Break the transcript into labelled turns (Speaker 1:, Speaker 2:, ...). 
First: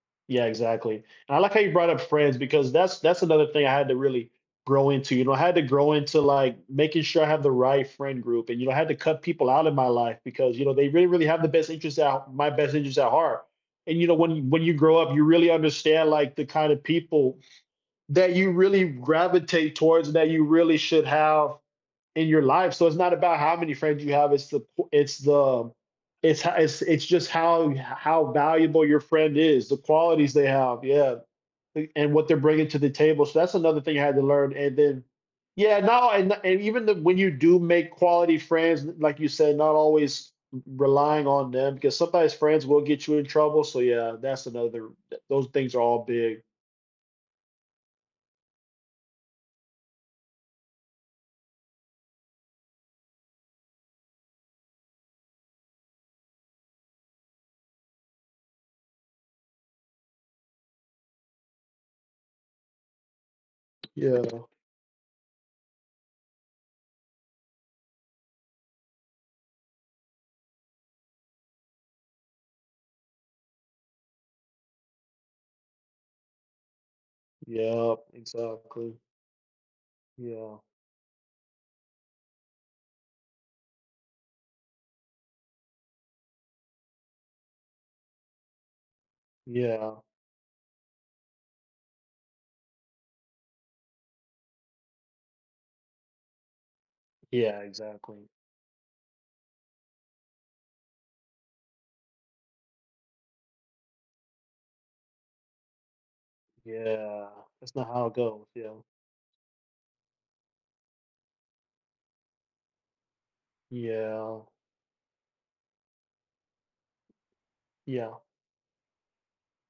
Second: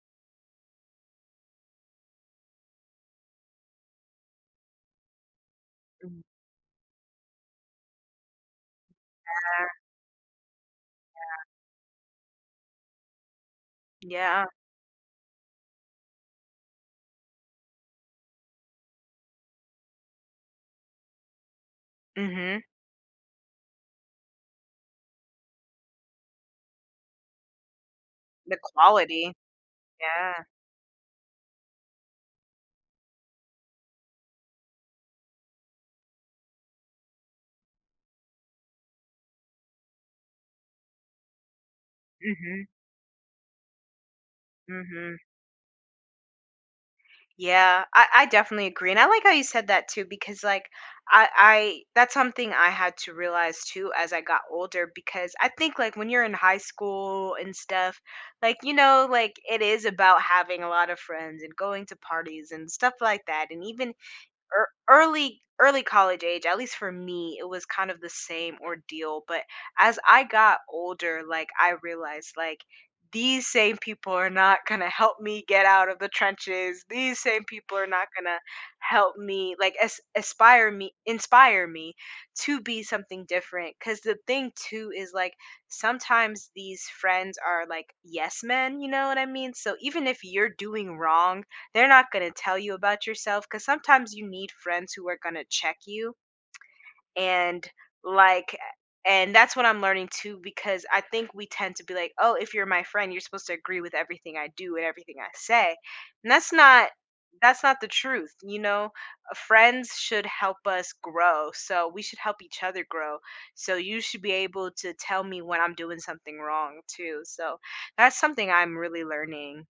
Speaker 1: Yeah, exactly, and I like how you brought up friends because that's that's another thing I had to really grow into, you know, I had to grow
Speaker 2: Mm.
Speaker 1: into, like, making sure I have the right friend group, and, you know, I had to cut people out
Speaker 2: Yeah.
Speaker 1: in my life because, you know, they really, really have
Speaker 2: Yeah.
Speaker 1: the best interests out my best interests at heart, and, you know,
Speaker 2: Yeah.
Speaker 1: when when you grow up, you really understand, like, the kind of people that you really gravitate towards, that you really should have in your
Speaker 2: Mhm.
Speaker 1: life. So it's not about how many friends you have, it's the po it's the it's ho it's it's just how h how
Speaker 2: The
Speaker 1: valuable your
Speaker 2: quality,
Speaker 1: friend is, the qualities
Speaker 2: yeah.
Speaker 1: they have. Yeah, a and what they're bringing to the table, so that's another thing you had to learn, and then yeah, no, and the and even then, when you do make quality friends, l like you said, not always r relying on them because sometimes friends
Speaker 2: Mhm.
Speaker 1: will get you in trouble, so, yeah, that's another t
Speaker 2: Mhm.
Speaker 1: those things are all big.
Speaker 2: Yeah, I I definitely agree, and I like how you said that too, because, like, I I that's something I had to realize too, as I got older, because I think, like, when you're in high school and stuff, like, you know, like, it is about having a lot of friends, and going to parties, and stuff like that, and even ea
Speaker 1: Yeah.
Speaker 2: early early college age, at least for me, it was kind of the same ordeal, but as I got older, like, I realized, like, these same people are not gonna help me get out of the trenches, these same people are
Speaker 1: Yep,
Speaker 2: not gonna
Speaker 1: exactly.
Speaker 2: help me, like, is
Speaker 1: Yeah.
Speaker 2: ispire me inspire me to be something different, 'cause the thing, too, is, like, sometimes these friends are like, yes men, you know what I mean? So
Speaker 1: Yeah.
Speaker 2: even if you're doing wrong, they're not gonna tell you about yourself, 'cause sometimes you need friends who are gonna check you
Speaker 1: Yeah,
Speaker 2: and,
Speaker 1: exactly.
Speaker 2: like, a and that's what I'm learning too, because I think we tend to be like, "Oh, if you're my friend, you're supposed to agree with everything I do and everything I say." And that's not
Speaker 1: Yeah,
Speaker 2: that's
Speaker 1: that's
Speaker 2: not the
Speaker 1: not how it
Speaker 2: truth.
Speaker 1: goes,
Speaker 2: You
Speaker 1: yeah.
Speaker 2: know, friends should help us grow, so we should help each other grow. So you should be
Speaker 1: Yeah.
Speaker 2: able to tell me when I'm doing something wrong too, so that's
Speaker 1: Yeah.
Speaker 2: something I'm really learning.